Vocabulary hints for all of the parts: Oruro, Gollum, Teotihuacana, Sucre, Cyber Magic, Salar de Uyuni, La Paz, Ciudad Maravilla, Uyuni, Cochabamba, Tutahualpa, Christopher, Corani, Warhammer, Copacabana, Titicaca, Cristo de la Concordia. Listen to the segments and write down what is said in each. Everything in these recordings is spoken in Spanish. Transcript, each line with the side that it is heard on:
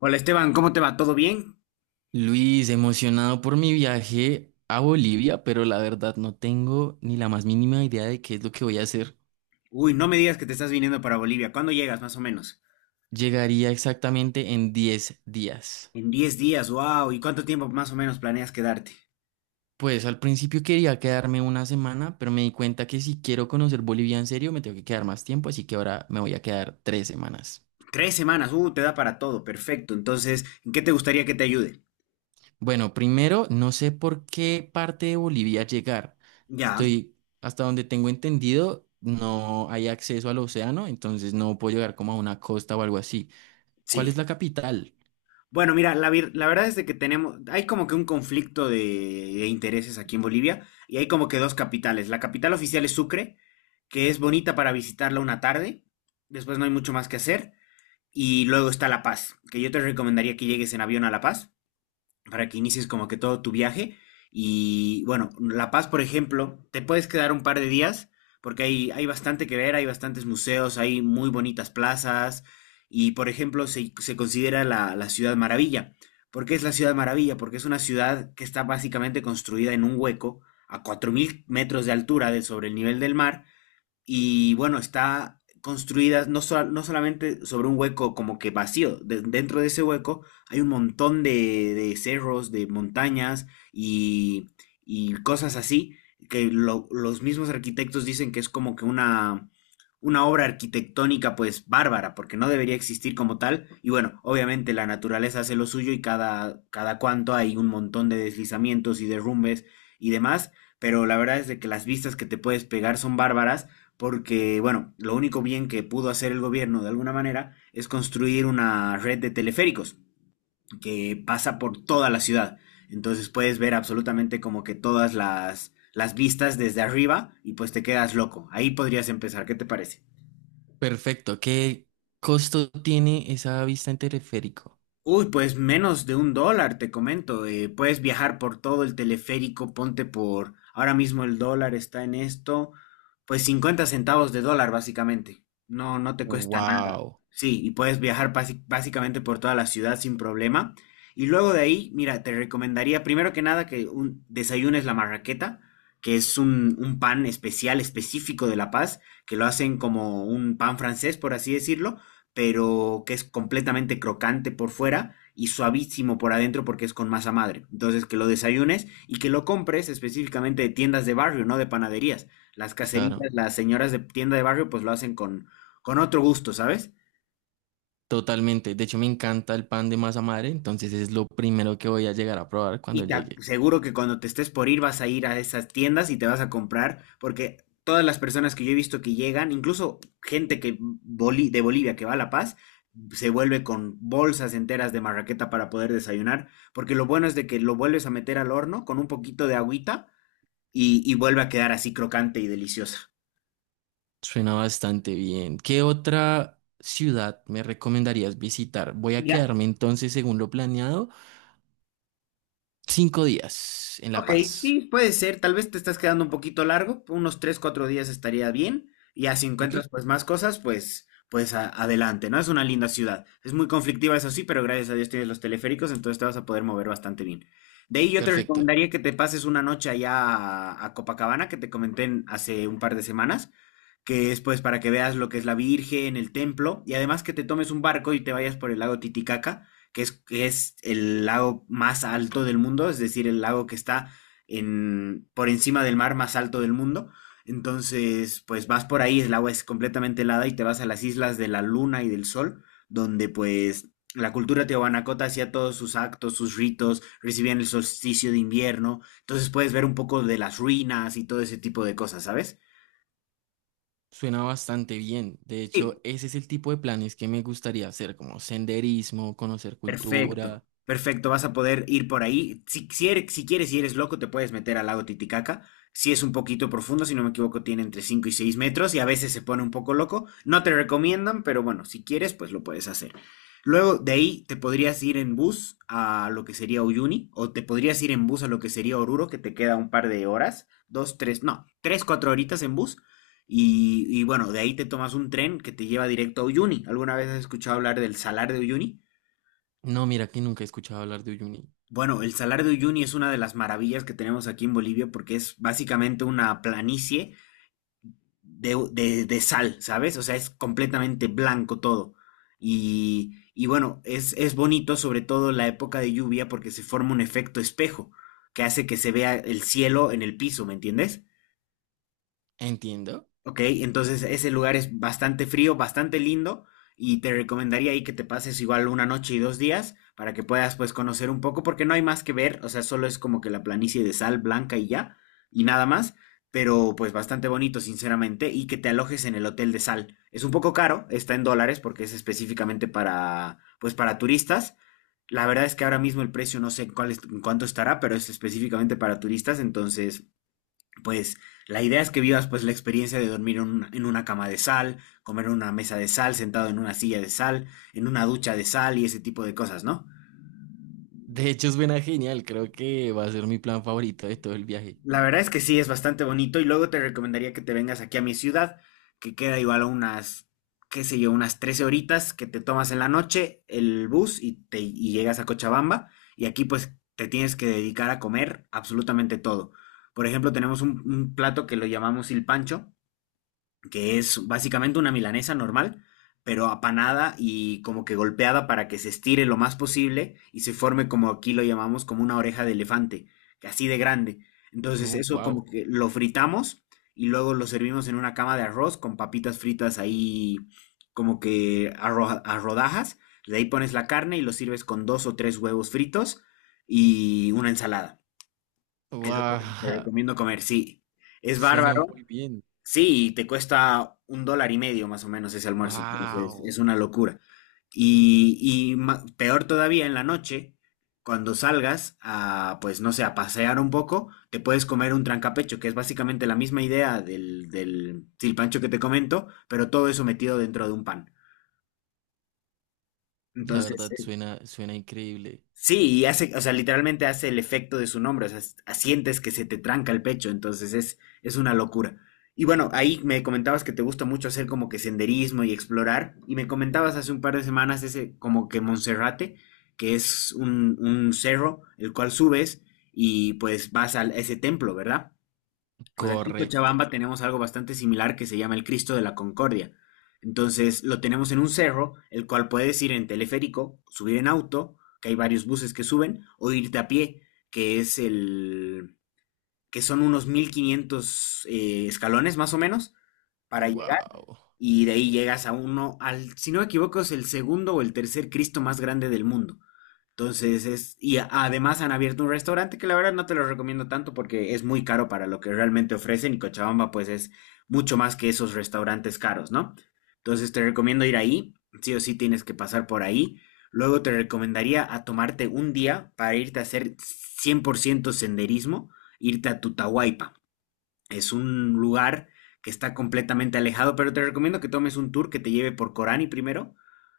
left: Hola Esteban, ¿cómo te va? ¿Todo bien?
right: Luis, emocionado por mi viaje a Bolivia, pero la verdad no tengo ni la más mínima idea de qué es lo que voy a hacer.
left: Uy, no me digas que te estás viniendo para Bolivia. ¿Cuándo llegas más o menos?
right: Llegaría exactamente en 10 días.
left: En 10 días, wow. ¿Y cuánto tiempo más o menos planeas quedarte?
right: Pues al principio quería quedarme una semana, pero me di cuenta que si quiero conocer Bolivia en serio me tengo que quedar más tiempo, así que ahora me voy a quedar 3 semanas.
left: 3 semanas, te da para todo, perfecto. Entonces, ¿en qué te gustaría que te ayude?
right: Bueno, primero no sé por qué parte de Bolivia llegar.
left: Ya,
right: Estoy, hasta donde tengo entendido, no hay acceso al océano, entonces no puedo llegar como a una costa o algo así. ¿Cuál
left: sí.
right: es la capital?
left: Bueno, mira, la verdad es de que tenemos, hay como que un conflicto de intereses aquí en Bolivia y hay como que dos capitales. La capital oficial es Sucre, que es bonita para visitarla una tarde, después no hay mucho más que hacer. Y luego está La Paz, que yo te recomendaría que llegues en avión a La Paz, para que inicies como que todo tu viaje. Y bueno, La Paz, por ejemplo, te puedes quedar un par de días porque hay bastante que ver, hay bastantes museos, hay muy bonitas plazas y, por ejemplo, se considera la Ciudad Maravilla. ¿Por qué es la Ciudad Maravilla? Porque es una ciudad que está básicamente construida en un hueco a 4.000 metros de altura sobre el nivel del mar y bueno, está construida no solamente sobre un hueco como que vacío, dentro de ese hueco hay un montón de cerros, de montañas y, y cosas así, que los mismos arquitectos dicen que es como que una obra arquitectónica pues bárbara, porque no debería existir como tal. Y bueno, obviamente la naturaleza hace lo suyo y cada cuanto hay un montón de deslizamientos y derrumbes y demás, pero la verdad es de que las vistas que te puedes pegar son bárbaras porque, bueno, lo único bien que pudo hacer el gobierno de alguna manera es construir una red de teleféricos que pasa por toda la ciudad. Entonces puedes ver absolutamente como que todas las vistas desde arriba y pues te quedas loco. Ahí podrías empezar, ¿qué te parece?
right: Perfecto. ¿Qué costo tiene esa vista en teleférico?
left: Uy, pues menos de un dólar, te comento. Eh, puedes viajar por todo el teleférico, ponte por... Ahora mismo el dólar está en esto, pues 50 centavos de dólar básicamente. No, no te cuesta nada.
right: Wow,
left: Sí, y puedes viajar básicamente por toda la ciudad sin problema. Y luego de ahí, mira, te recomendaría primero que nada que desayunes la marraqueta, que es un pan especial, específico de La Paz, que lo hacen como un pan francés, por así decirlo, pero que es completamente crocante por fuera y suavísimo por adentro porque es con masa madre. Entonces, que lo desayunes y que lo compres específicamente de tiendas de barrio, no de panaderías. Las caseritas,
right: claro,
left: las señoras de tienda de barrio, pues lo hacen con otro gusto, ¿sabes?
right: totalmente. De hecho, me encanta el pan de masa madre, entonces es lo primero que voy a llegar a probar cuando
left: Y
right: llegue.
left: seguro que cuando te estés por ir vas a ir a esas tiendas y te vas a comprar, porque todas las personas que yo he visto que llegan, incluso gente de Bolivia que va a La Paz, se vuelve con bolsas enteras de marraqueta para poder desayunar, porque lo bueno es de que lo vuelves a meter al horno con un poquito de agüita y vuelve a quedar así crocante y deliciosa.
right: Suena bastante bien. ¿Qué otra ciudad me recomendarías visitar? Voy a
left: Ya.
right: quedarme entonces, según lo planeado, 5 días en La
left: Ok,
right: Paz.
left: sí, puede ser. Tal vez te estás quedando un poquito largo, unos 3 4 días estaría bien. Y ya si
right: ¿Ok?
left: encuentras pues más cosas, pues adelante, ¿no? Es una linda ciudad. Es muy conflictiva, eso sí, pero gracias a Dios tienes los teleféricos, entonces te vas a poder mover bastante bien. De ahí yo te
right: Perfecto.
left: recomendaría que te pases una noche allá a Copacabana, que te comenté hace un par de semanas, que es pues para que veas lo que es la Virgen, el templo, y además que te tomes un barco y te vayas por el lago Titicaca, que es el lago más alto del mundo, es decir, el lago que está por encima del mar más alto del mundo. Entonces, pues vas por ahí, el agua es completamente helada y te vas a las islas de la luna y del sol, donde pues la cultura Teotihuacana hacía todos sus actos, sus ritos, recibían el solsticio de invierno. Entonces puedes ver un poco de las ruinas y todo ese tipo de cosas, ¿sabes?
right: Suena bastante bien. De
left: Sí,
right: hecho, ese es el tipo de planes que me gustaría hacer, como senderismo, conocer
left: perfecto,
right: cultura.
left: perfecto, vas a poder ir por ahí. Si si quieres y eres loco, te puedes meter al lago Titicaca. Si es un poquito profundo, si no me equivoco, tiene entre 5 y 6 metros y a veces se pone un poco loco. No te recomiendan, pero bueno, si quieres, pues lo puedes hacer. Luego de ahí te podrías ir en bus a lo que sería Uyuni o te podrías ir en bus a lo que sería Oruro, que te queda un par de horas, dos, tres, no, tres, cuatro horitas en bus. Y bueno, de ahí te tomas un tren que te lleva directo a Uyuni. ¿Alguna vez has escuchado hablar del Salar de Uyuni?
right: No, mira que nunca he escuchado hablar de Uyuni.
left: Bueno, el Salar de Uyuni es una de las maravillas que tenemos aquí en Bolivia porque es básicamente una planicie de sal, ¿sabes? O sea, es completamente blanco todo. Y bueno, es bonito sobre todo en la época de lluvia porque se forma un efecto espejo que hace que se vea el cielo en el piso, ¿me entiendes?
right: Entiendo.
left: Ok, entonces ese lugar es bastante frío, bastante lindo y te recomendaría ahí que te pases igual una noche y dos días para que puedas pues conocer un poco porque no hay más que ver, o sea, solo es como que la planicie de sal blanca y ya y nada más, pero pues bastante bonito sinceramente y que te alojes en el hotel de sal. Es un poco caro, está en dólares porque es específicamente para turistas. La verdad es que ahora mismo el precio no sé en cuál es en cuánto estará, pero es específicamente para turistas, entonces pues la idea es que vivas pues la experiencia de dormir en una cama de sal, comer en una mesa de sal, sentado en una silla de sal, en una ducha de sal y ese tipo de cosas, ¿no?
right: De hecho, suena genial. Creo que va a ser mi plan favorito de todo el viaje.
left: La verdad es que sí, es bastante bonito y luego te recomendaría que te vengas aquí a mi ciudad, que queda igual a unas, qué sé yo, unas 13 horitas que te tomas en la noche el bus y y llegas a Cochabamba y aquí pues te tienes que dedicar a comer absolutamente todo. Por ejemplo, tenemos un plato que lo llamamos il pancho, que es básicamente una milanesa normal, pero apanada y como que golpeada para que se estire lo más posible y se forme como aquí lo llamamos como una oreja de elefante, que así de grande. Entonces
right: Oh,
left: eso como
right: wow.
left: que lo fritamos y luego lo servimos en una cama de arroz con papitas fritas ahí como que a rodajas. De ahí pones la carne y lo sirves con dos o tres huevos fritos y una ensalada. Eso te
right: Wow.
left: recomiendo comer, sí. Es
right: Suena
left: bárbaro.
right: muy bien.
left: Sí, y te cuesta un dólar y medio más o menos ese almuerzo, entonces es
right: Wow.
left: una locura. Y, y peor todavía en la noche, cuando salgas a, pues no sé, a pasear un poco, te puedes comer un trancapecho, que es básicamente la misma idea del silpancho que te comento, pero todo eso metido dentro de un pan.
right: La
left: Entonces.
right: verdad, suena, suena increíble.
left: Sí, y hace, o sea, literalmente hace el efecto de su nombre, o sea, sientes que se te tranca el pecho, entonces es una locura. Y bueno, ahí me comentabas que te gusta mucho hacer como que senderismo y explorar, y me comentabas hace un par de semanas ese como que Monserrate, que es un cerro el cual subes y pues vas a ese templo, ¿verdad? Pues aquí en
right: Correcto.
left: Cochabamba tenemos algo bastante similar que se llama el Cristo de la Concordia. Entonces lo tenemos en un cerro, el cual puedes ir en teleférico, subir en auto, que hay varios buses que suben, o irte a pie, que es el, que son unos 1500 escalones más o menos para llegar,
right: Wow.
left: y de ahí llegas si no me equivoco, es el segundo o el tercer Cristo más grande del mundo. Entonces, además han abierto un restaurante que la verdad no te lo recomiendo tanto porque es muy caro para lo que realmente ofrecen y Cochabamba pues es mucho más que esos restaurantes caros, ¿no? Entonces te recomiendo ir ahí, sí o sí tienes que pasar por ahí. Luego te recomendaría a tomarte un día para irte a hacer 100% senderismo, irte a Tutahualpa. Es un lugar que está completamente alejado, pero te recomiendo que tomes un tour que te lleve por Corani primero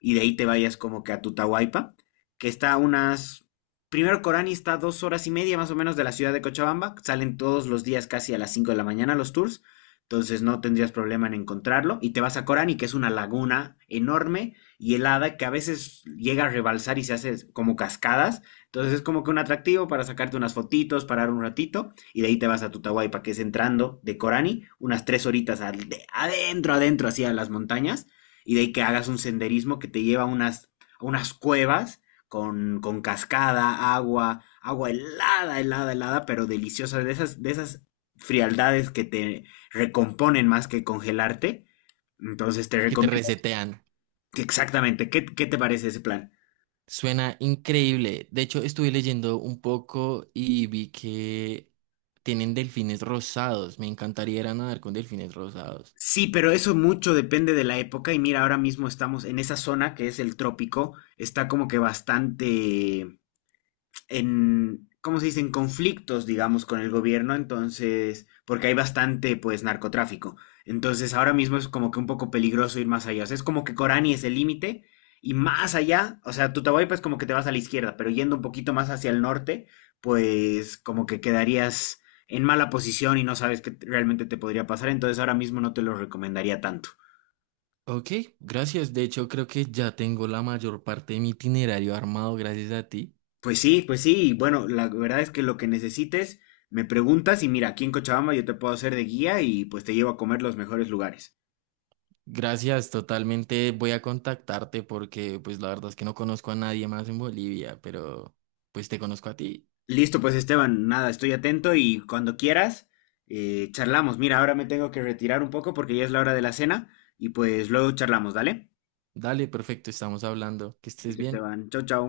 left: y de ahí te vayas como que a Tutahualpa, que está a unas... Primero Corani está a 2 horas y media más o menos de la ciudad de Cochabamba, salen todos los días casi a las 5 de la mañana los tours, entonces no tendrías problema en encontrarlo y te vas a Corani, que es una laguna enorme y helada que a veces llega a rebalsar y se hace como cascadas, entonces es como que un atractivo para sacarte unas fotitos, parar un ratito y de ahí te vas a Tutahualpa, que es entrando de Corani, unas 3 horitas adentro, adentro, hacia las montañas, y de ahí que hagas un senderismo que te lleva a unas, cuevas con cascada, agua, agua helada, helada, helada, pero deliciosa, de esas frialdades que te recomponen más que congelarte. Entonces te
right: Que te
left: recomiendo
right: resetean.
left: que exactamente, ¿qué, te parece ese plan?
right: Suena increíble. De hecho, estuve leyendo un poco y vi que tienen delfines rosados. Me encantaría ir a nadar con delfines rosados.
left: Sí, pero eso mucho depende de la época y mira, ahora mismo estamos en esa zona que es el trópico, está como que bastante, en, ¿cómo se dice?, en conflictos, digamos, con el gobierno, entonces, porque hay bastante, pues, narcotráfico. Entonces, ahora mismo es como que un poco peligroso ir más allá. O sea, es como que Corani es el límite y más allá, o sea, Tutahualpa es como que te vas a la izquierda, pero yendo un poquito más hacia el norte, pues, como que quedarías en mala posición y no sabes qué realmente te podría pasar, entonces ahora mismo no te lo recomendaría tanto.
right: Ok, gracias. De hecho, creo que ya tengo la mayor parte de mi itinerario armado gracias a ti.
left: Pues sí, y bueno, la verdad es que lo que necesites, me preguntas y mira, aquí en Cochabamba yo te puedo hacer de guía y pues te llevo a comer los mejores lugares.
right: Gracias, totalmente voy a contactarte porque pues la verdad es que no conozco a nadie más en Bolivia, pero pues te conozco a ti.
left: Listo, pues Esteban, nada, estoy atento y cuando quieras, charlamos. Mira, ahora me tengo que retirar un poco porque ya es la hora de la cena y pues luego charlamos, ¿dale?
right: Dale, perfecto, estamos hablando. Que estés
left: Listo,
right: bien.
left: Esteban, chau, chau.